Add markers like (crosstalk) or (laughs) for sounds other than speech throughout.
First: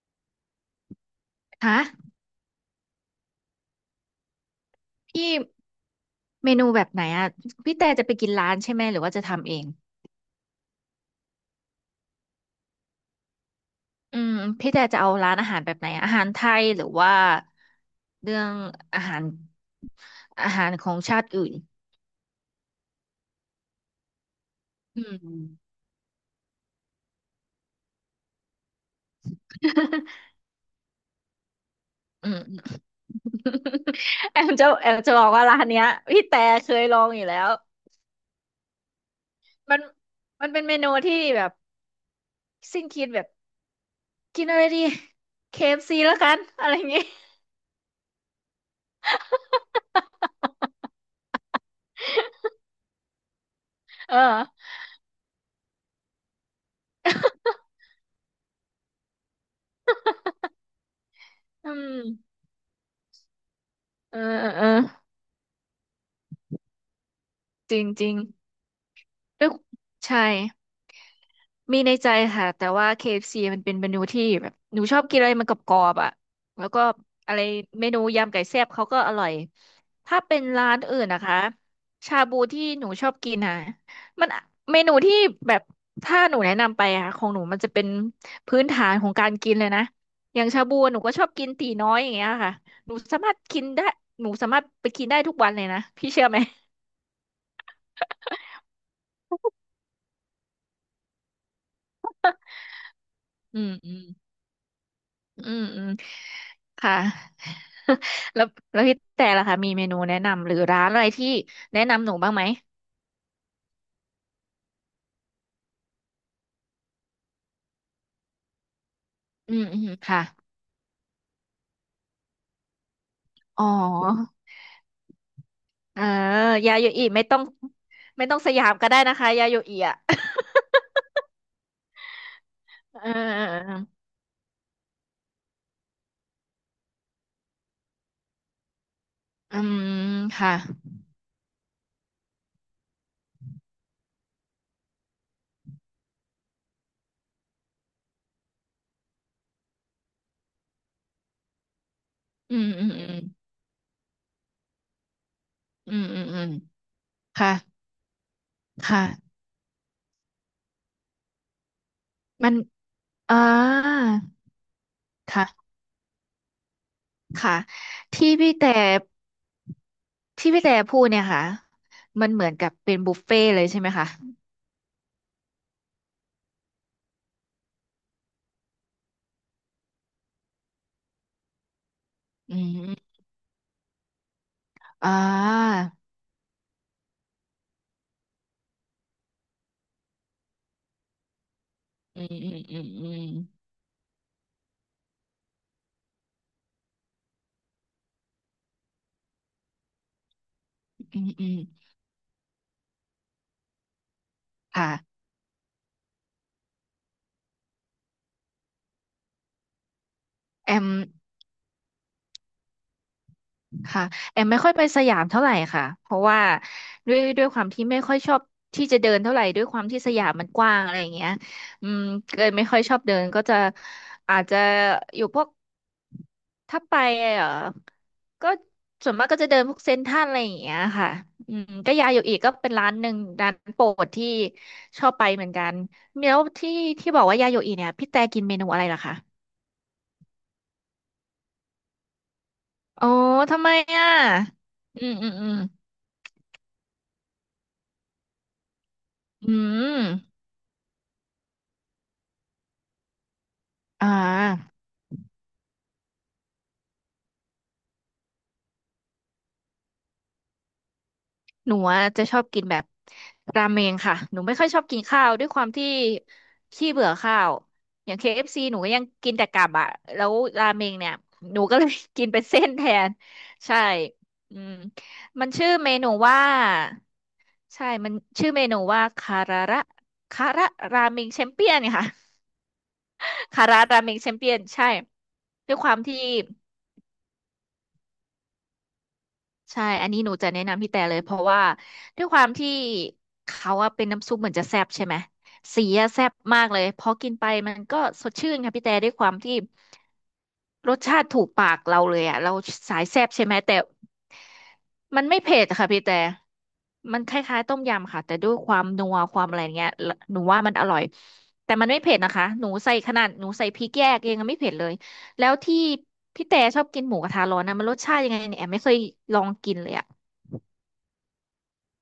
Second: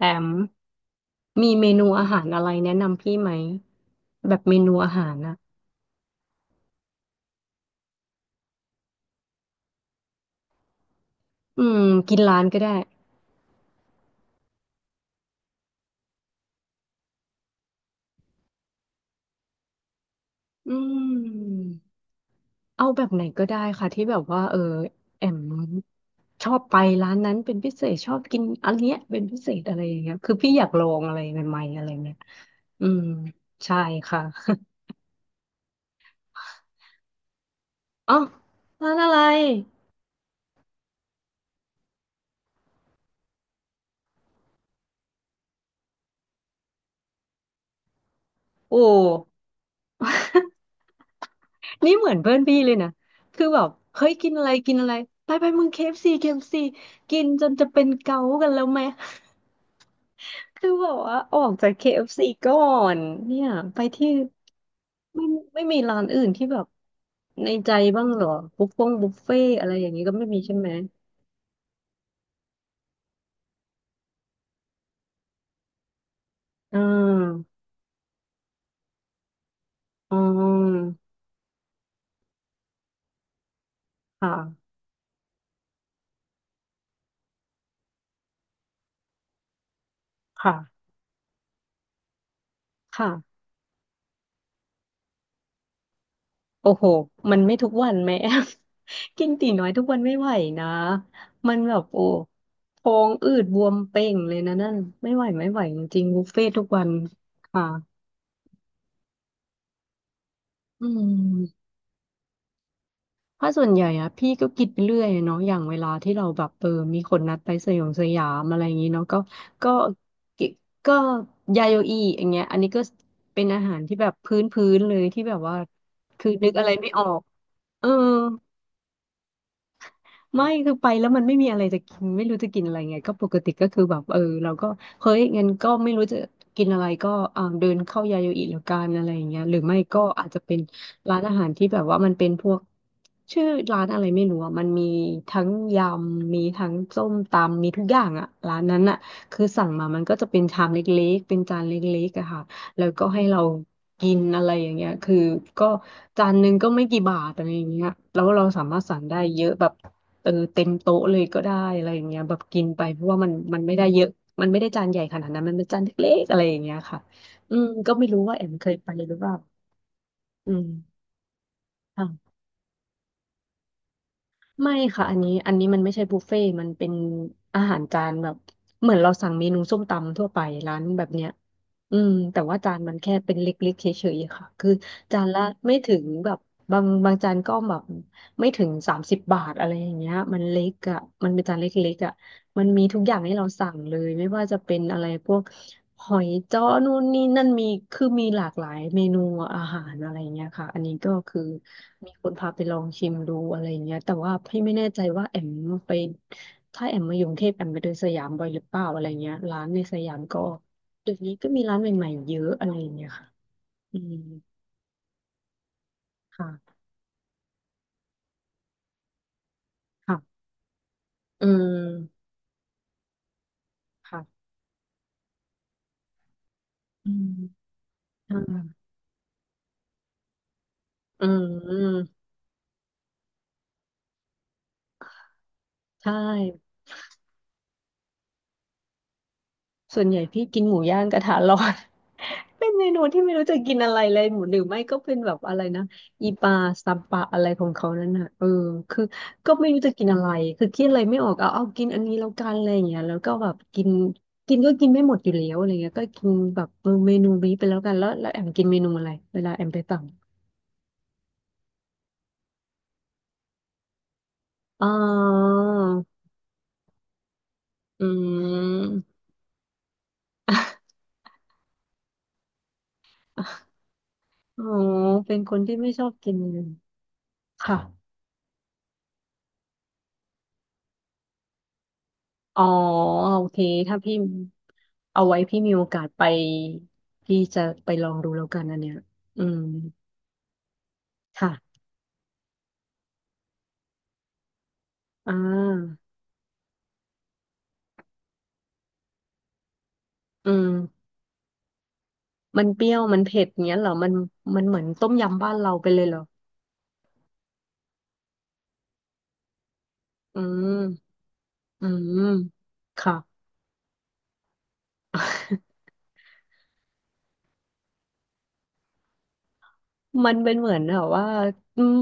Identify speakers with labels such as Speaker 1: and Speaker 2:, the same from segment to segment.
Speaker 1: แอมมีเม
Speaker 2: ฮะ
Speaker 1: นูอาหารอะไรแนะนำพี่ไหมแบบเมนูอาหาร
Speaker 2: พี่
Speaker 1: นะ
Speaker 2: เมนูแบบไหนอ่ะพี่แต่จะไปกินร้านใช่ไหมหรือว่าจะทำเอง
Speaker 1: อืมกินร้านก็ได้
Speaker 2: อืมพี่แต่จะเอาร้านอาหารแบบไหนอะอาหารไทยหรือว่าเรื่องอาหารอาหาร
Speaker 1: อื
Speaker 2: ของชาติอื่น
Speaker 1: มเอาแบบไหนก็ได้ค่ะที่แบบว่า
Speaker 2: อื
Speaker 1: แอม
Speaker 2: ม
Speaker 1: ชอบไปร้านนั้นเป็นพิเศษชอบกินอันเนี้ยเป็นพิเศษอะไรอย่างเงี้ยคือพี่อยากลองอะไรใหม่ๆอะไรเงี้ย
Speaker 2: อืม (laughs)
Speaker 1: อืมใช่ค่ะ
Speaker 2: แอมจะบอกว่าร้านเนี้ยพี่แต่เคยลองอยู่แล้ว
Speaker 1: (laughs) อ๋อร้านอะไร
Speaker 2: มันมันเป็นเมนูที่แบบสิ้นคิดแบบกินอะไรดีเคเอฟซีแล้วกันอะไรอย่างงี้
Speaker 1: โอ้ (laughs) นี่เหมือนเพื่อนพี่เลยนะคือแบบเฮ้ย
Speaker 2: เออ
Speaker 1: กินอะไรกินอะไรไปไปมึง k เ c ฟซีเคเอฟซีกินจนจะเป็นเกากันแล้วไหม คือแบบว่าออกจา
Speaker 2: อื
Speaker 1: ก KFC
Speaker 2: ม
Speaker 1: ก่อนเนี่ยไปที่
Speaker 2: เออเออเออ
Speaker 1: ไม่ไม่มีร้านอื่นที่แบบในใจ
Speaker 2: จริงจ
Speaker 1: บ้าง
Speaker 2: ริง
Speaker 1: เหรอบุฟเฟ่งบุฟเฟ่
Speaker 2: ด้วย
Speaker 1: อะไรอย่างนี้ก็
Speaker 2: ใช่
Speaker 1: ไม่มีใช่ไหม
Speaker 2: มีในใจค่ะแต่ว่า KFC มันเป็นเมนูที่แบบหนูชอบกินอะไรมันกรอบๆอ่ะแล้ว
Speaker 1: อ่
Speaker 2: ก็อะไร
Speaker 1: า
Speaker 2: เมนูยำไก่แซ่บเขาก็อร่อย
Speaker 1: อ๋
Speaker 2: ถ้าเป็นร้าน
Speaker 1: อ
Speaker 2: อื่นนะคะชาบูที่หนูชอบกินอ่ะมัน
Speaker 1: ค่ะ
Speaker 2: เมนูที่แบบถ้าหนูแนะนำไปอ่ะของหนูมันจะเป็นพื้นฐานของการกินเลยนะอย่าง
Speaker 1: ค่ะ
Speaker 2: ชาบูหนูก็ชอบกินตีน้อยอย่างเงี้ยค่ะหนูสามาร
Speaker 1: ค่ะ
Speaker 2: ถกินได้หนูสามารถไปกินได้ทุกวันเลยนะพี่เชื่อไหม
Speaker 1: โอ้โหมันไม่ทุกวันแม่ (laughs) กินตีน้อยทุกวันไม่ไหวนะมันแบบโอ้ท้องอืดบ
Speaker 2: อื
Speaker 1: ว
Speaker 2: ม
Speaker 1: ม
Speaker 2: อื
Speaker 1: เป่
Speaker 2: ม
Speaker 1: งเลยนะนั่นไม่ไหว
Speaker 2: อื
Speaker 1: ไม่ไหว
Speaker 2: ม
Speaker 1: จ
Speaker 2: อืม
Speaker 1: ริงๆบุฟเฟ่ทุกวัน
Speaker 2: ค่ะ
Speaker 1: ค่ะ
Speaker 2: (laughs) แล้วแล้วพี่แต่ล่ะคะมีเมนูแนะนำหรือร้า
Speaker 1: อื
Speaker 2: นอะไรที่
Speaker 1: ม
Speaker 2: แนะนำหนูบ้างไหม
Speaker 1: เพราะส่วนใหญ่อะพี่ก็คิดไปเรื่อยอะเนาะอย่างเวลาที่เราแบบมีคนนัดไปสยองสยามอะไรอย่างนี้เนาะ
Speaker 2: อืม
Speaker 1: ก็
Speaker 2: อืมค่ะ
Speaker 1: ก็ก็ยาโยอีอย่างเงี้ยอันนี้ก็เป็นอา
Speaker 2: อ๋อ
Speaker 1: หารที่แบบพื้นพื้นเลยที่แบบว่า
Speaker 2: เออ
Speaker 1: คือนึกอะไร
Speaker 2: ยาโย
Speaker 1: ไม่อ
Speaker 2: อิ
Speaker 1: อก
Speaker 2: ไม่ต้อง
Speaker 1: เออ
Speaker 2: ไม่ต้องสยามก็ได้นะคะยาโยอิอ่ะ
Speaker 1: ไม่คือไปแล้วมันไม่มีอะไรจะกินไม่รู้จะกินอะไร
Speaker 2: (laughs) เอ
Speaker 1: ไง
Speaker 2: อ
Speaker 1: ก็ปก
Speaker 2: เออ
Speaker 1: ติก็
Speaker 2: เออ
Speaker 1: คือแบบเออเราก็เฮ้ยงั้นก็ไม่รู้จะกินอะไรก็เดินเข้ายาโยอิแล้วกันอะไรอย่างเงี้ยห
Speaker 2: อื
Speaker 1: รือไม่
Speaker 2: ม
Speaker 1: ก็อาจจะ
Speaker 2: ค่ะ
Speaker 1: เป็นร้านอาหารที่แบบว่ามันเป็นพวกชื่อร้านอะไรไม่รู้อ่ะมันมีทั้งยำมีทั้งส้มตำมีทุกอย่างอ่ะร้านนั้นอ่ะคือสั่งมามันก็จะเป็นชามเล็กๆเป็นจานเล็กๆอะค่ะ
Speaker 2: อืม
Speaker 1: แล้
Speaker 2: อื
Speaker 1: ว
Speaker 2: มอื
Speaker 1: ก็
Speaker 2: ม
Speaker 1: ให้เรากินอะไรอย่างเงี้ยคือก็
Speaker 2: อืมอื
Speaker 1: จา
Speaker 2: ม
Speaker 1: น
Speaker 2: อื
Speaker 1: ห
Speaker 2: ม
Speaker 1: นึ่งก็ไม่กี่บาทอะไร
Speaker 2: ค่ะ
Speaker 1: อย่างเงี้ยแล้วเราสามารถสั่ง
Speaker 2: ค่ะ
Speaker 1: ได้เยอะแบบ เออเต็มโต๊ะเลยก็ได้อะไรอย่างเงี้ยแบบ
Speaker 2: มัน
Speaker 1: กินไปเพราะว่า
Speaker 2: อ่า
Speaker 1: มันไม่ได้เยอะมันไม่ได้จานใหญ่ขนาดนั้นมันเป็
Speaker 2: ค่ะ
Speaker 1: นจานเล็กๆอะไรอย่างเงี้ยค่ะ
Speaker 2: ค่ะ
Speaker 1: อืมก็ไม่รู้
Speaker 2: ที่
Speaker 1: ว่าแอ
Speaker 2: พี่
Speaker 1: มเค
Speaker 2: แต่
Speaker 1: ยไปหรือเปล่า
Speaker 2: ที่
Speaker 1: อื
Speaker 2: พี่
Speaker 1: ม
Speaker 2: แต่พูดเนี่ยค่ะมัน
Speaker 1: ค่ะ
Speaker 2: เหมือนกับเป็นบุฟเฟ่ต์เลยใช่ไหมคะ
Speaker 1: ไม่ค่ะอันนี้มันไม่ใช่บุฟเฟ่ต์มันเป็นอาหารจานแบบเหมือนเราสั่งเมนูส้มตำทั่วไปร้านแบบเนี้ยอืมแต่
Speaker 2: อื
Speaker 1: ว่าจานมัน
Speaker 2: ม
Speaker 1: แค่เป็นเล็กๆเฉยๆค่ะคือ
Speaker 2: อ่
Speaker 1: จานละไม่
Speaker 2: า
Speaker 1: ถึงแบบบางจานก็แบบไม่ถึง30 บาทอะไรอย่างเงี้ยมันเล็กอ่ะมันเป็นจานเล็กๆอ่ะ
Speaker 2: อืมอืม
Speaker 1: มัน
Speaker 2: อื
Speaker 1: มีทุกอย่าง
Speaker 2: ม
Speaker 1: ให้เราสั่งเลยไม่ว่าจะเป็นอะไรพวกหอยจ้อนู่นนี่นั่นมีคือมีหลากหลายเมนูอาหารอะไรเงี้ยค่ะอันนี้
Speaker 2: อืม
Speaker 1: ก็
Speaker 2: อืม
Speaker 1: คือ
Speaker 2: อืม
Speaker 1: มีคนพาไปลองชิมดูอะไรเงี้ยแต่ว่าพี่ไม่แน่ใจ
Speaker 2: ค่ะ
Speaker 1: ว่าแอมไปถ้าแอมมาอยู่กรุงเทพแอมไปเดินสยามบ่อยหรือเปล่าอะไรเงี้ยร้านในสยามก็
Speaker 2: แอม
Speaker 1: เดี๋ยวนี้ก็มีร้านใหม่ๆเยอะอะไรเงี้ยค่ะอื
Speaker 2: ค่ะ
Speaker 1: ม
Speaker 2: แอมไม่ค่อยไปสยามเท่าไหร่ค่ะเพราะว่า
Speaker 1: ค่ะ
Speaker 2: ด้วยความที่ไม่ค่อยชอบที่จะเดินเท่าไหร่ด้วยความที่ส
Speaker 1: ค่ะ
Speaker 2: ยามมันกว้างอะไรอย่างเงี้ย
Speaker 1: อืม
Speaker 2: อืมเกิดไม่ค่อยชอบเดินก็จะอาจ
Speaker 1: ค่ะ
Speaker 2: จะอยู่พวกถ้าไป
Speaker 1: อื
Speaker 2: เออ
Speaker 1: ม
Speaker 2: ก็
Speaker 1: อ่า
Speaker 2: ส่วนมากก็จะเดินพวกเซ็นทรัลอะไรอย่างเงี้ยค่ะ
Speaker 1: อื
Speaker 2: อืมก็
Speaker 1: ม
Speaker 2: ยาโยอิก็เป็นร้านหนึ่งร้านโปรดที่ชอบไปเหมือนกัน
Speaker 1: ใช่
Speaker 2: แล้วที่ที่บอกว่ายาโยอิเนี่ยพี่แต่กินเมนูอะไรล่ะคะ
Speaker 1: ส่วนใหญ่พี่กินหมูย่างกระทะร้อน (laughs) เป็นเมนู
Speaker 2: อ๋อ
Speaker 1: ที่ไม่รู้จะ
Speaker 2: ทำไม
Speaker 1: กินอะไร
Speaker 2: อ่ะ
Speaker 1: เลยหมูหรือไม่ก็
Speaker 2: อื
Speaker 1: เป็
Speaker 2: ม
Speaker 1: น
Speaker 2: อื
Speaker 1: แบ
Speaker 2: ม
Speaker 1: บ
Speaker 2: อื
Speaker 1: อะ
Speaker 2: ม
Speaker 1: ไรนะอีปลาซัมปะอะไรของเขานั่นน่ะเออคือ
Speaker 2: อื
Speaker 1: ก็ไม่รู้จะกินอะไร
Speaker 2: ม
Speaker 1: คือคิดอะไรไม่ออกเอากินอันนี้แล้วกันอะไรอย่างเงี้ยแล้วก็แบบกิน
Speaker 2: อ่
Speaker 1: กินก็
Speaker 2: า
Speaker 1: กินไม่หมดอยู่แล้วอะไรเงี้ยก็กินแบบเออเมนูนี้ไปแล้วกันแล้วแอมกินเมนูอะไรเวลาแอมไปสั่ง
Speaker 2: หนูอะจะชอบกินแบบราเมงค่ะหนูไม่ค่อยชอ
Speaker 1: อ๋
Speaker 2: บ
Speaker 1: อ
Speaker 2: กินข้าวด้วยความที่ขี้เบื่อข้าว
Speaker 1: อื
Speaker 2: อย่าง KFC หนูก็ยัง
Speaker 1: ม
Speaker 2: กินแต่กลับอ่ะแล้วราเมงเนี่ยหนูก็เลย (laughs) กินเป็นเส้นแทน
Speaker 1: (laughs)
Speaker 2: ใช่อื
Speaker 1: อ๋อ
Speaker 2: ม
Speaker 1: เป็น
Speaker 2: มัน
Speaker 1: คน
Speaker 2: ชื่อ
Speaker 1: ที่ไม่
Speaker 2: เม
Speaker 1: ชอ
Speaker 2: นู
Speaker 1: บกิน
Speaker 2: ว่า
Speaker 1: เลยค่ะ
Speaker 2: ใช่มันชื่อเมนูว่าคาราระคาระราเมงแชมเปี้ยนค่ะ
Speaker 1: อ๋อโอเค
Speaker 2: คารา
Speaker 1: ถ้า
Speaker 2: ราเม
Speaker 1: พี่
Speaker 2: งแชมเปี้ยนใช่
Speaker 1: เอาไว้พี่มี
Speaker 2: ด้วย
Speaker 1: โอ
Speaker 2: ความ
Speaker 1: กาส
Speaker 2: ที่
Speaker 1: ไปพี่จะไปลองดูแล้วกันอันเนี้ยอืม
Speaker 2: ใช่ อันนี้หนูจะแนะนำพี่แต่เลยเพราะว่า
Speaker 1: ค่ะ
Speaker 2: ด้วยความที่เขาอะเป็นน้ำซุปเหมือนจะแซ่บใช่ไหม
Speaker 1: อ่
Speaker 2: สี
Speaker 1: า
Speaker 2: อะแซ่บมากเลยพอกินไปมันก็สดชื่นค่ะพี่แต่ด้วยความที่
Speaker 1: อืม
Speaker 2: รสชาติถูกปากเราเลยอะเรา
Speaker 1: มันเปรี้ย
Speaker 2: สา
Speaker 1: ว
Speaker 2: ย
Speaker 1: มัน
Speaker 2: แซ่บ
Speaker 1: เผ็
Speaker 2: ใช่
Speaker 1: ด
Speaker 2: ไหม
Speaker 1: เงี้
Speaker 2: แต่
Speaker 1: ยเหรอมันมันเหมือนต้ม
Speaker 2: มันไม่
Speaker 1: ยำบ้าน
Speaker 2: เผ็ด
Speaker 1: เราไป
Speaker 2: ค่ะ
Speaker 1: เล
Speaker 2: พี่
Speaker 1: ยเหรอ
Speaker 2: แต่มันคล้ายๆต้มยำค่ะแต่ด้วยความนัวความอะไรเงี้ยห
Speaker 1: อื
Speaker 2: นูว่ามันอร่อย
Speaker 1: ม
Speaker 2: แต่
Speaker 1: อื
Speaker 2: มันไม่เผ็ด
Speaker 1: ม
Speaker 2: นะคะหนูใส่ข
Speaker 1: ค่ะ
Speaker 2: นาดหนูใส่พริกแยกเองยังไม่เผ็ดเลยแล้วที่
Speaker 1: (laughs)
Speaker 2: พี่แต่ชอบกินหมูกระทะร้อนนะมันรสชาติยังไงเนี่ยแอมไม่เคยลองกินเลยอะ
Speaker 1: มันเป็นเหมือนแบบว่าอืม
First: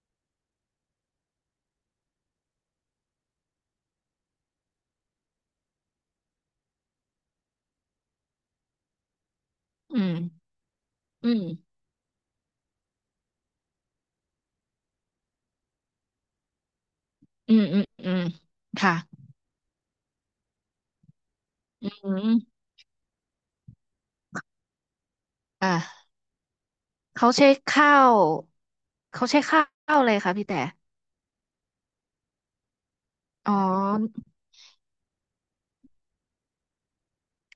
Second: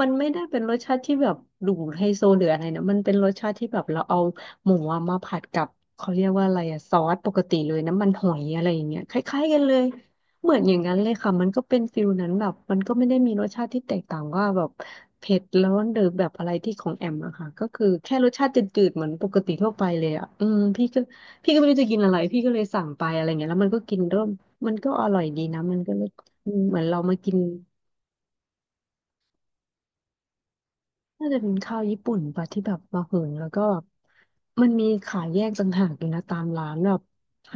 Speaker 1: มันไม่ได้เป็นรสชาติที่แบบดูไฮโซหรืออะไรนะมันเป็นรสชาติที่แบบเราเอาหมูอะมาผัดกับเขาเรียกว่าอะไรอะซอสปกติเลยน้ำมันหอยอะไรอย่างเงี้ยคล้ายๆกันเลย
Speaker 2: อืม
Speaker 1: เหมือนอย่างนั้นเลย
Speaker 2: อื
Speaker 1: ค่ะ
Speaker 2: ม
Speaker 1: มันก็เป็นฟิลนั้นแบบมันก็ไม่ได้มีรสชาติที่แตกต่างว่าแบบเผ็ดร้อนหรือแบบอะไรที่ของแอมอะค่ะ
Speaker 2: อืม
Speaker 1: ก็
Speaker 2: อื
Speaker 1: คื
Speaker 2: ม
Speaker 1: อ
Speaker 2: อื
Speaker 1: แค่
Speaker 2: ม
Speaker 1: รสชาติจืด
Speaker 2: ค่ะ
Speaker 1: ๆเหมือนปกติทั่วไปเลยอะอืมพี่ก็ไม่รู้จะ
Speaker 2: อื
Speaker 1: กินอะไร
Speaker 2: ม
Speaker 1: พี่ก็เลยสั่งไปอะไรเงี้ยแล้วมันก็กินเริ่มมันก็อร่อยดีนะมันก็เลย
Speaker 2: อ่า
Speaker 1: อืมเหมือนเรามา
Speaker 2: เขา
Speaker 1: กิน
Speaker 2: ใช้ข้าว เขาใช้ข้าวอะไรคะพี่แต่
Speaker 1: น่าจะเป็นข้าวญี่ปุ่นปะที่แบบมาเหินแล้ว
Speaker 2: อ๋อ
Speaker 1: ก็แบบมันมีขายแยกต่างหากอยู่นะตามร้านแบบห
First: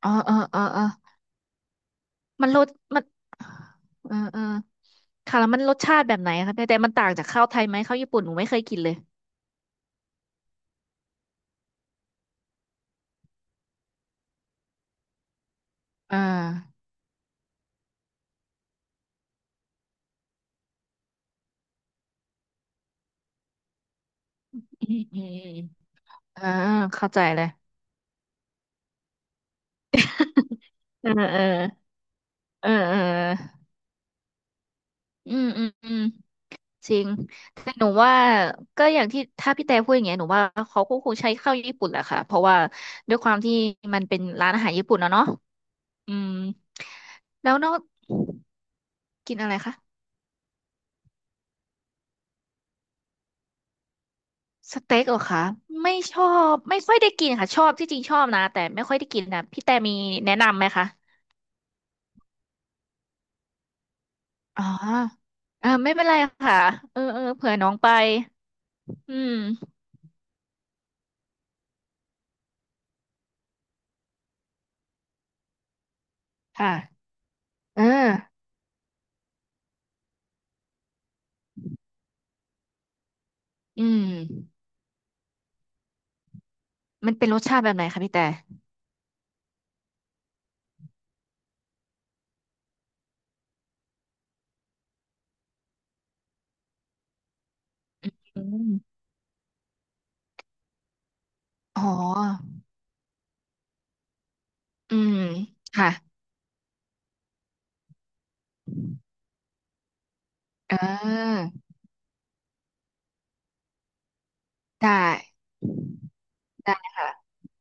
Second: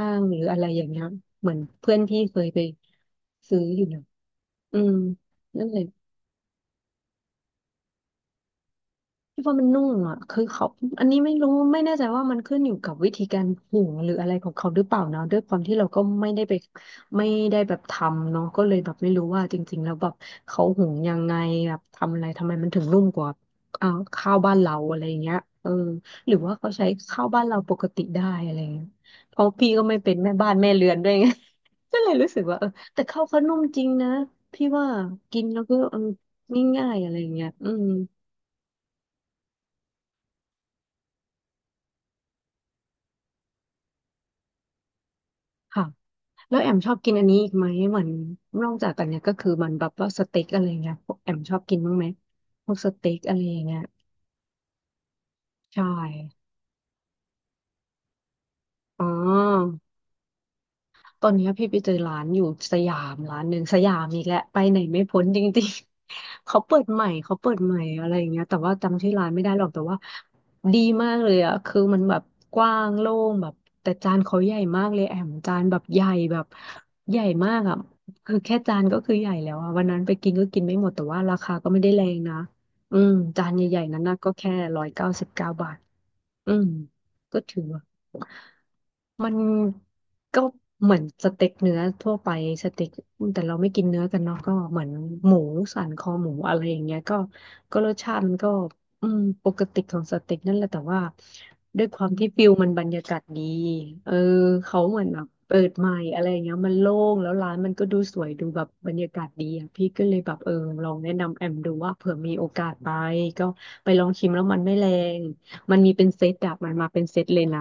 Speaker 2: อ๋
Speaker 1: ้า
Speaker 2: อ
Speaker 1: งห
Speaker 2: เออ
Speaker 1: รือ
Speaker 2: เอ
Speaker 1: อะ
Speaker 2: อ
Speaker 1: ไรอ
Speaker 2: เออ
Speaker 1: ย่างเงี้ยเหมือนเพื่อนพี่เคย
Speaker 2: มัน
Speaker 1: ไป
Speaker 2: รสมัน
Speaker 1: ซื้ออยู่นะ
Speaker 2: เออเออ
Speaker 1: อืม
Speaker 2: ค่ะแล้วมัน
Speaker 1: นั่น
Speaker 2: รส
Speaker 1: เลย
Speaker 2: ชาติแบบไหนคะพี่แต่มันต่างจากข้าวไทยไหมข้าวญี่ปุ่นหนูไม่เคยกินเลย
Speaker 1: คิดว่ามันนุ่มอ่ะคือเขาอันนี้ไม่รู้ไม่แน่ใจว่ามันขึ้นอยู่กับวิธีการหุงหรืออะไรของเขาหรือเปล่านะด้วยความที่เราก็
Speaker 2: อ่า
Speaker 1: ไม่ได้ไปไม่ได้แบบทำเนาะก็เลยแบบไม่รู้ว่าจริงๆแล้วแบบเขาหุงยังไงแบบทำอะไรทำไมมันถึงนุ่มกว่าอ่าข้าวบ้านเรา
Speaker 2: อื
Speaker 1: อะ
Speaker 2: ม
Speaker 1: ไรอ
Speaker 2: อืม
Speaker 1: ย่า
Speaker 2: อื
Speaker 1: งเงี้ยเอ
Speaker 2: ม
Speaker 1: อหรือ
Speaker 2: อ่า
Speaker 1: ว่าเขาใช้
Speaker 2: เข้าใจ
Speaker 1: ข้าว
Speaker 2: เล
Speaker 1: บ้าน
Speaker 2: ย
Speaker 1: เราปกติได้อะไรอย่างเงี้ยเพราะพี่ก็ไม่เป็นแม่บ้าน
Speaker 2: (laughs)
Speaker 1: แม่เรือนด้
Speaker 2: เอ
Speaker 1: ว
Speaker 2: อ
Speaker 1: ยไง
Speaker 2: เออ
Speaker 1: (laughs) ก็เลยรู้สึกว่าเอ
Speaker 2: เอ
Speaker 1: อ
Speaker 2: อเออ
Speaker 1: แต่ข้าวเขานุ่มจริงนะพี่ว่า
Speaker 2: อื
Speaker 1: กิน
Speaker 2: ม
Speaker 1: แล้
Speaker 2: อื
Speaker 1: ว
Speaker 2: ม
Speaker 1: ก็
Speaker 2: อื
Speaker 1: เออ
Speaker 2: ม
Speaker 1: ง่า
Speaker 2: จ
Speaker 1: ย
Speaker 2: ริ
Speaker 1: ๆ
Speaker 2: ง
Speaker 1: อะไรอย่างเงี้ยอื
Speaker 2: แต่ห
Speaker 1: ม
Speaker 2: นูว่าก็อย่างที่ถ้าพี่แต่พูดอย่างเงี้ยหนูว่าเขาก็คงใช้ข้าวญี่ปุ่นแหละค่ะเพราะว่าด้วยความที่มันเป็นร้านอาหารญี่ปุ่นนะเนาะ
Speaker 1: ค่ะ
Speaker 2: อืม
Speaker 1: แล้วแอมชอบกินอันนี้อี
Speaker 2: แล้
Speaker 1: ก
Speaker 2: ว
Speaker 1: ไหม
Speaker 2: นอก
Speaker 1: เหมือนนอกจากอันเนี้ยก็
Speaker 2: กิน
Speaker 1: คื
Speaker 2: อะ
Speaker 1: อ
Speaker 2: ไร
Speaker 1: มันแบบ
Speaker 2: คะ
Speaker 1: ว่าสเต็กอะไรเงี้ยพวกแอมชอบกินบ้างไหมพวกสเต็กอะไรอย่างเงี้ย
Speaker 2: สเต็กเหรอคะ
Speaker 1: ใช่
Speaker 2: ไม่ชอไม่ค่อยได้กินค่ะชอบที่จริงชอบนะแต่ไม่ค่อย
Speaker 1: อ๋
Speaker 2: ได้กินนะพี่แต่
Speaker 1: อ
Speaker 2: มีแนะนำไหมคะ
Speaker 1: ตอนเนี้ยพี่ไปเจอร้านอยู่สยามร้านหนึ่งสยามอีกแล้วไป
Speaker 2: อ๋อ
Speaker 1: ไหนไม่พ้นจริ
Speaker 2: เอ
Speaker 1: ง
Speaker 2: อไม่เป็น
Speaker 1: ๆ
Speaker 2: ไร
Speaker 1: (laughs)
Speaker 2: ค่ะ
Speaker 1: เขาเปิด
Speaker 2: เอ
Speaker 1: ให
Speaker 2: อ
Speaker 1: ม่
Speaker 2: เออ
Speaker 1: เขาเปิ
Speaker 2: เผื่อ
Speaker 1: ด
Speaker 2: น้อ
Speaker 1: ให
Speaker 2: ง
Speaker 1: ม่
Speaker 2: ไป
Speaker 1: อะไรอย่างเงี้ยแต่ว่าจำชื่อ
Speaker 2: อื
Speaker 1: ร้านไม่
Speaker 2: ม
Speaker 1: ได้หรอกแต่ว่าดีมากเลยอ่ะคือมันแบบกว้างโล่งแบบแต่จานเขาใหญ่มากเลยแอมจานแบบใหญ่แบบ
Speaker 2: ค่ะ
Speaker 1: ใหญ่มากอ่ะ
Speaker 2: เออ
Speaker 1: คือแค่จานก็คือใหญ่แล้วอ่ะวันนั้นไปกินก็กินไม่หมดแต่ว่าราคาก็ไม่ได้แรงนะอืมจานใหญ่
Speaker 2: อื
Speaker 1: ๆนั้น
Speaker 2: ม
Speaker 1: นะก็แค่199 บาท อืม
Speaker 2: มันเป็นร
Speaker 1: ก็
Speaker 2: สชา
Speaker 1: ถือ
Speaker 2: ติแบบ
Speaker 1: ว่า
Speaker 2: ไหนคะพี่แต่
Speaker 1: มันก็เหมือนสเต็กเนื้อทั่วไปสเต็กแต่เราไม่กินเนื้อกันเนาะก็เหมือนหมูสันคอหมูอะไรอย่างเงี้ยก็ก็รสชาติมัน
Speaker 2: อื
Speaker 1: ก็
Speaker 2: ม
Speaker 1: อืมปกติของสเต็กนั่นแหละแต่ว่า
Speaker 2: อ๋
Speaker 1: ด้ว
Speaker 2: อ
Speaker 1: ยความที่ฟิลมันบรรยากาศดีเออเขา
Speaker 2: อื
Speaker 1: เหมือน
Speaker 2: ม
Speaker 1: แบบเปิดให
Speaker 2: ค่ะ
Speaker 1: ม่อะไรอย่างเงี้ยมันโล่งแล้วร้านมันก็ดูสวยดูแบบบรรยากาศดีอ่ะพี่ก็เลยแบบเออ
Speaker 2: อ่
Speaker 1: ลองแนะนำแอ
Speaker 2: า
Speaker 1: มดูว่าเผื่อมีโอกาสไปก็ไปลองชิมแล้วมันไม่แร
Speaker 2: ได้
Speaker 1: ง มันมีเป็นเซตอะมัน
Speaker 2: ได้
Speaker 1: มาเป็น
Speaker 2: ค่ะ
Speaker 1: เซตเลยนะ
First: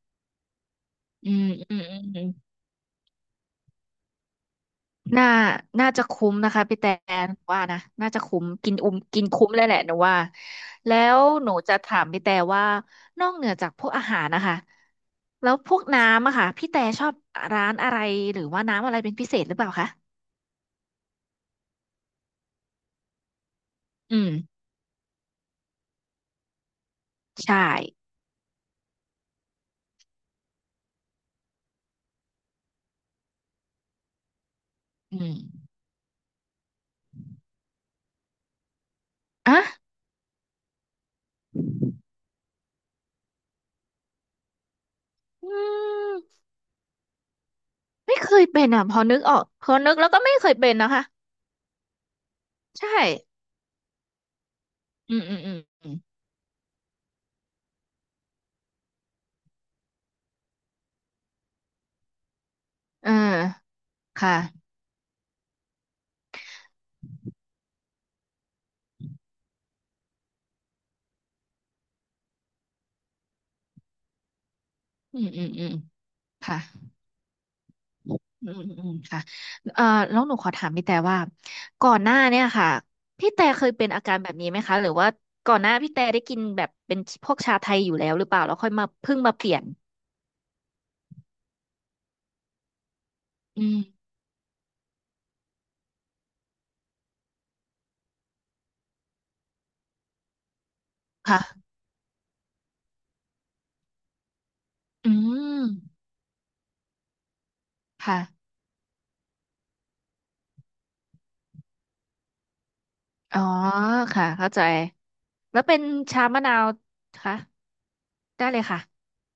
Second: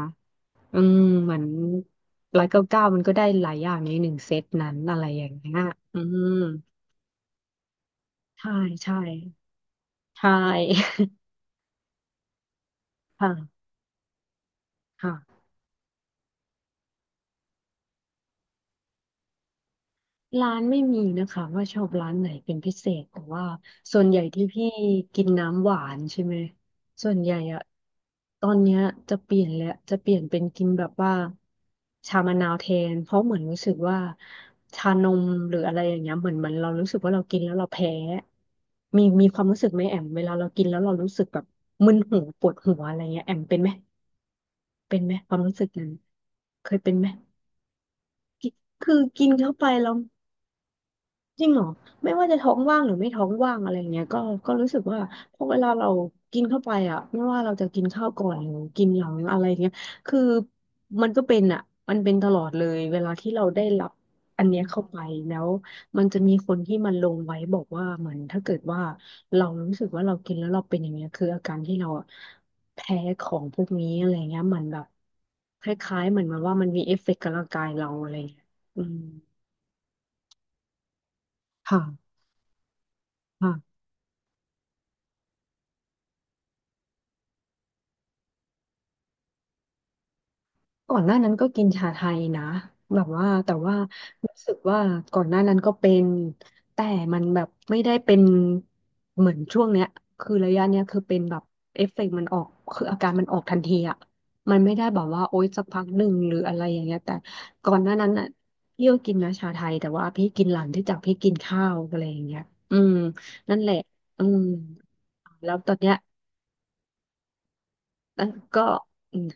Speaker 1: อืม
Speaker 2: อื
Speaker 1: เหมือ
Speaker 2: ม
Speaker 1: น
Speaker 2: อืมอืมอืม
Speaker 1: 199มันก็ได้หลายอย่างในหนึ่งเซตนั้นอะไรอ
Speaker 2: น่า
Speaker 1: ย่างเงี้ย
Speaker 2: น่า
Speaker 1: อื
Speaker 2: จะคุ้
Speaker 1: ม
Speaker 2: มนะคะพี่แตหนว่านะน่าจะคุ้ม
Speaker 1: ใช่
Speaker 2: กินอุ้
Speaker 1: ใช่
Speaker 2: มกินคุ้มเลยแหละหนูว่า
Speaker 1: ใช
Speaker 2: แล้
Speaker 1: ่
Speaker 2: วหนูจะถามพี่แต่ว่า
Speaker 1: (laughs)
Speaker 2: นอกเหนือ
Speaker 1: ค่ะ
Speaker 2: จากพวกอาหารนะคะ
Speaker 1: ค่ะ
Speaker 2: แล้วพวกน้ำอะค่ะพี่แต่ชอบร้านอะไรหรือว่าน้ำอะไรเป็นพิเศษหรือเปล่าคะ
Speaker 1: ร้านไม่มีนะคะว่าชอบร้านไหนเป็นพิเศษแต่ว่าส่วน
Speaker 2: อื
Speaker 1: ใหญ่ที่
Speaker 2: ม
Speaker 1: พี่กินน้ำหวานใช่ไหมส่วนใหญ่
Speaker 2: ใช่
Speaker 1: อะตอนเนี้ยจะเปลี่ยนแล้วจะเปลี่ยนเป็นกินแบบว่าชามะนาวแทนเพราะเหมือนรู้สึกว่าชาน
Speaker 2: อื
Speaker 1: ม
Speaker 2: ม
Speaker 1: หรืออะไรอย่างเงี้ยเหมือนเมันเรารู้สึกว่าเรากินแล้วเราแพ้มีความรู้
Speaker 2: อ่ะ
Speaker 1: สึกไหมแอมเวลาเรากินแล้วเรารู้สึกแบบมึนหัวปวดหัวอะไรเงี้ยแอมเป็นไหมเป็นไหมความ
Speaker 2: อื
Speaker 1: รู้สึกนั้น
Speaker 2: ม
Speaker 1: เคยเป็นไหม
Speaker 2: ไม่เคยเป็นอ่ะพ
Speaker 1: คื
Speaker 2: อ
Speaker 1: อ
Speaker 2: นึก
Speaker 1: กิน
Speaker 2: ออก
Speaker 1: เข้าไป
Speaker 2: พอ
Speaker 1: แล้
Speaker 2: นึ
Speaker 1: ว
Speaker 2: กแล้วก็ไม่เคยเป็นนะคะ
Speaker 1: จริงเหรอไม่ว่าจะท้องว่างห
Speaker 2: ใช่
Speaker 1: รือไม่ท้องว่างอะไรเงี้ยก็ก็รู้สึกว่า
Speaker 2: อืมอื
Speaker 1: พ
Speaker 2: ม
Speaker 1: อ
Speaker 2: อ
Speaker 1: เวลาเรา
Speaker 2: ืม
Speaker 1: กินเข้าไปอ่ะไม่ว่าเราจะกินข้าวก่อนหรือกินหลังอะไรเงี้ยคือมันก็เป็นอ่ะมันเป็นตลอดเลยเว
Speaker 2: เอ
Speaker 1: ลา
Speaker 2: อ
Speaker 1: ที่เราได้รับอันเนี้ย
Speaker 2: ค่ะ
Speaker 1: เข้าไปแล้วมันจะมีคนที่มันลงไว้บอกว่าเหมือนถ้าเกิดว่าเรารู้สึกว่าเรากินแล้วเราเป็นอย่างเงี้ยคืออาการที่เราอะแพ้ของพวกนี้อะไรเงี้ยเหมือนแบบ
Speaker 2: อืมอืม
Speaker 1: ค
Speaker 2: อืม
Speaker 1: ล้ายๆเหมือนมันว่า
Speaker 2: ค่ะ
Speaker 1: มันมีเอฟเฟกต์กับร่างกายเราอะ
Speaker 2: อื
Speaker 1: ไร
Speaker 2: ม
Speaker 1: เงี้ย
Speaker 2: อืม
Speaker 1: อื
Speaker 2: อืม
Speaker 1: ม
Speaker 2: ค่ะเอ่อแล้วหนูขอถามพี่แต่ว่าก่อนห
Speaker 1: ค่ะ
Speaker 2: น้าเนี่ยค่ะพี่แต่เคย
Speaker 1: ค่ะ
Speaker 2: เป็นอาการแบบนี้ไหมคะหรือว่าก่อนหน้าพี่แต่ได้กินแบบเป็นพวกชาไทยอยู่แล้วหรือเปล่าแล้วค่อยมาเพิ่งมาเปลี่ยน
Speaker 1: ก่อนหน้านั้นก็กินชาไทยนะแบบว่าแต่
Speaker 2: อื
Speaker 1: ว่า
Speaker 2: ม
Speaker 1: รู้สึกว่าก่อนหน้านั้นก็เป็นแต่มันแบบไม่ได้เป็นเหมือนช่วงเนี้ยคือระยะเนี้ยคือเป็นแบ
Speaker 2: ค่ะ
Speaker 1: บเอฟเฟกต์มันออกคืออาการมันออกทันทีอะมันไม่ได้แบบ
Speaker 2: อื
Speaker 1: ว่าโอ๊ยสัก
Speaker 2: ม
Speaker 1: พักหนึ่งหรืออะไรอย่างเงี้ยแต่ก่อนหน้านั้นอ่ะ
Speaker 2: ค่ะ
Speaker 1: พี่ก็กินนะชาไทยแต่ว่าพี่กินหลังที่จากพี่กินข้าวอะไรอย่างเงี้ยอืม
Speaker 2: อ๋อ
Speaker 1: นั่นแหละอื
Speaker 2: ค่ะ
Speaker 1: ม
Speaker 2: เข้าใจ
Speaker 1: แล้ว
Speaker 2: แล้ว
Speaker 1: ตอ
Speaker 2: เป็
Speaker 1: น
Speaker 2: น
Speaker 1: เนี้ย
Speaker 2: ชามะนาวคะ
Speaker 1: แล้ว
Speaker 2: ได้เล
Speaker 1: ก็
Speaker 2: ยค่ะ
Speaker 1: อืม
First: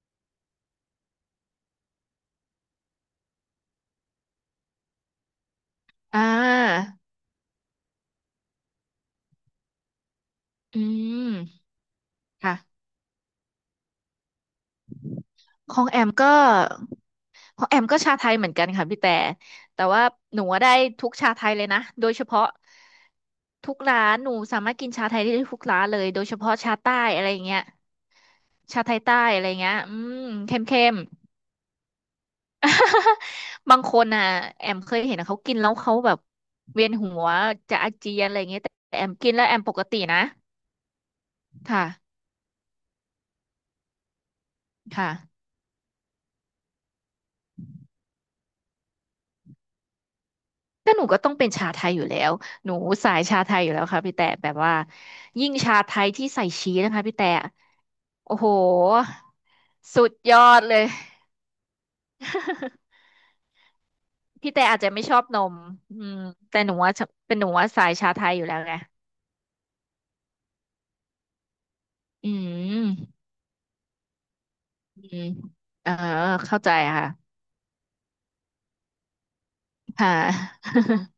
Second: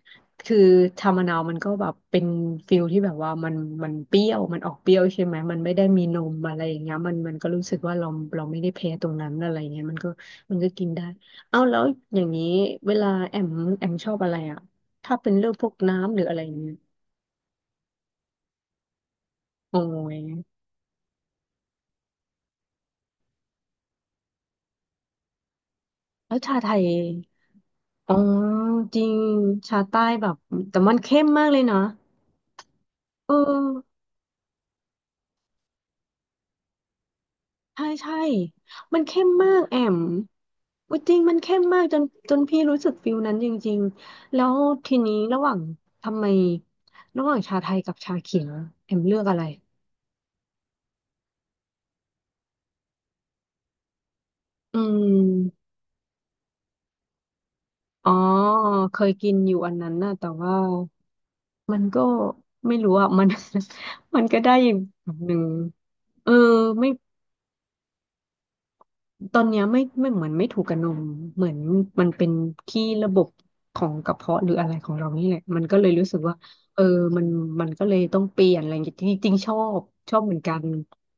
Speaker 1: คือชามะนาวมันก็แบบเป็นฟิลที่แบบว่ามันเปรี้ยวมันออกเปรี้ยวใช่ไหมมันไม่ได้มีน
Speaker 2: อ่
Speaker 1: มอะไรอย่าง
Speaker 2: า
Speaker 1: เงี้ยมันก็รู้สึกว่าเราเราไม่ได้แพ้ตรงนั้นอะไรเงี้ยมันก็มันก็
Speaker 2: อื
Speaker 1: กินได้
Speaker 2: ม
Speaker 1: เอาแล้วอย่างนี้
Speaker 2: ค่ะ
Speaker 1: เวลาแอมแอมชอบอะไรอ่ะถ้าเป็นเรื่องพวก
Speaker 2: ของแอม
Speaker 1: น้ำหรืออะ
Speaker 2: ก็
Speaker 1: ไรอย่างเงี้ย
Speaker 2: ของแอมก็ชาไทยเหมือนกันค่ะพี่แต่
Speaker 1: โอ้
Speaker 2: แต่ว่า
Speaker 1: ย
Speaker 2: หนูอะได้ทุกชาไทยเลยนะโดยเฉพาะทุกร้านหนูสามารถกินชาไทยได้ทุกร้านเลยโดยเฉ
Speaker 1: แล้ว
Speaker 2: พาะ
Speaker 1: ชาไท
Speaker 2: ชา
Speaker 1: ย
Speaker 2: ใต้อะไรเงี้ย
Speaker 1: อ๋อ
Speaker 2: ชาไท
Speaker 1: จ
Speaker 2: ย
Speaker 1: ริง
Speaker 2: ใต้อะไรเงี้
Speaker 1: ชา
Speaker 2: ยอื
Speaker 1: ใต้แบ
Speaker 2: ม
Speaker 1: บ
Speaker 2: เข้ม
Speaker 1: แต่
Speaker 2: เข้
Speaker 1: มั
Speaker 2: ม
Speaker 1: นเข้มมากเลยนะเอ
Speaker 2: บางค
Speaker 1: อ
Speaker 2: นอ่ะแอมเคยเห็นเขากินแล้วเขาแบบเวียนหัวจะ
Speaker 1: ใช่
Speaker 2: อาเจี
Speaker 1: ใช่
Speaker 2: ยนอะไรเงี้ยแต่แต่
Speaker 1: มัน
Speaker 2: แอม
Speaker 1: เข้ม
Speaker 2: กินแล้ว
Speaker 1: มา
Speaker 2: แอ
Speaker 1: ก
Speaker 2: มป
Speaker 1: แอ
Speaker 2: ก
Speaker 1: ม
Speaker 2: ตินะ
Speaker 1: อุ๊ยจริงมันเข้มมาก
Speaker 2: ค่ะ
Speaker 1: จนจนพี่รู้สึกฟิลนั้นจริงๆแล้วทีนี้ระ
Speaker 2: ค่ะ
Speaker 1: หว่างทำไมระหว่างชาไทยกับชาเขียวเอ็มเลือกอะไร
Speaker 2: ก็หนูก็ต้องเป็นชาไทยอยู่แล้วหนูสายชาไทยอยู่แล้วค่ะพี่แต่แบบว่า
Speaker 1: อื
Speaker 2: ยิ่ง
Speaker 1: ม
Speaker 2: ชาไทยที่ใส่ชีสนะคะพี่แต่
Speaker 1: อ๋อ
Speaker 2: โอ้โห
Speaker 1: เคยกินอยู่อันนั้น
Speaker 2: สุ
Speaker 1: นะ
Speaker 2: ด
Speaker 1: แต่
Speaker 2: ยอ
Speaker 1: ว่า
Speaker 2: ดเลย
Speaker 1: มันก็ไม่
Speaker 2: (laughs)
Speaker 1: รู้อ่ะมัน (laughs) มันก็
Speaker 2: พี่
Speaker 1: ได้
Speaker 2: แต่
Speaker 1: อย่าง
Speaker 2: อาจจะไม่
Speaker 1: แบ
Speaker 2: ช
Speaker 1: บ
Speaker 2: อบ
Speaker 1: ห
Speaker 2: น
Speaker 1: นึ่ง
Speaker 2: มอืม
Speaker 1: เออ
Speaker 2: แต่หนู
Speaker 1: ไม่
Speaker 2: ว่าชอบเป็นหนูว่าสายชาไทยอยู่แล้วไง
Speaker 1: ตอนเนี้ยไม่ไม่เหมือนไม่ถูกกับนมเหมือนมันเป็
Speaker 2: อื
Speaker 1: นที่ระบ
Speaker 2: ม
Speaker 1: บของกระเพาะหรืออะไรของ
Speaker 2: อื
Speaker 1: เรานี่
Speaker 2: ม
Speaker 1: แหละมันก็เล
Speaker 2: เอ
Speaker 1: ย
Speaker 2: อ
Speaker 1: รู้สึกว่า
Speaker 2: เข้าใจ
Speaker 1: เออมัน
Speaker 2: ค่ะ
Speaker 1: มันก็เลยต้องเปลี่ยนอะไรอย่างเงี้ยจริงๆชอบ
Speaker 2: ค่ะ
Speaker 1: ชอบเหมือนกัน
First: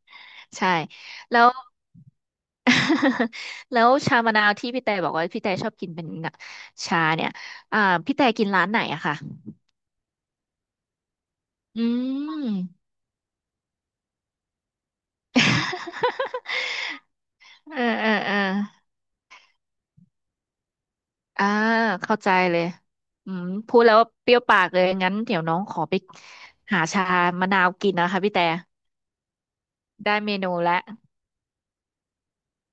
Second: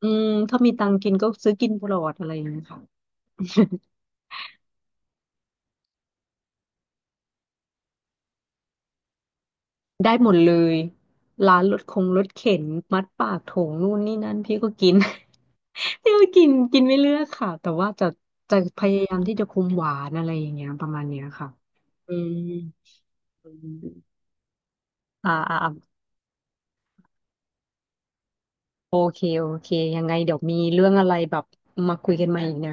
Speaker 1: อืม ถ้า
Speaker 2: ใช่
Speaker 1: มีตังค์กินก็
Speaker 2: แล้ว
Speaker 1: ซื้อกินตลอดอะไรอย่างเงี้ยค่ะ
Speaker 2: (laughs)
Speaker 1: (laughs)
Speaker 2: แล้วชามะนาวที่พี่แต่บอกว่าพี่แต่ชอบกินเป็นชาเนี่ยอ่าพี่แต่กินร้านไหนอะค่ะ
Speaker 1: ได้หมดเลยร้านรถ
Speaker 2: อื
Speaker 1: คงรถเข็น
Speaker 2: ม
Speaker 1: มัดปากโถงนู่นนี่นั่นพี่ก็กิน (laughs) พี่ก็กิน
Speaker 2: (laughs)
Speaker 1: กินไม่เลือกค่ะแต่
Speaker 2: เออ
Speaker 1: ว่า
Speaker 2: เอ
Speaker 1: จะ
Speaker 2: อเออ
Speaker 1: จะพยายามที่จะคุมหวานอะไรอย่างเงี้ยประมาณเนี้ย
Speaker 2: อ่า
Speaker 1: ค่ะอื
Speaker 2: เข้าใจ
Speaker 1: ม
Speaker 2: เลยอืมพูดแล้วว่าเปรี้ยวปากเลยงั้น
Speaker 1: อ่า
Speaker 2: เดี๋ยวน้
Speaker 1: อ่า
Speaker 2: องขอไปหาชามะนาวกินนะคะพี่แต่
Speaker 1: โอเค โอเค ยังไง
Speaker 2: ได้เม
Speaker 1: เดี๋ยว
Speaker 2: นู
Speaker 1: มี
Speaker 2: แล้ว
Speaker 1: เรื่องอะไรแบบมาคุยกันใหม่อีกนะ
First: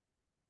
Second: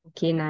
Speaker 1: โอเคนะ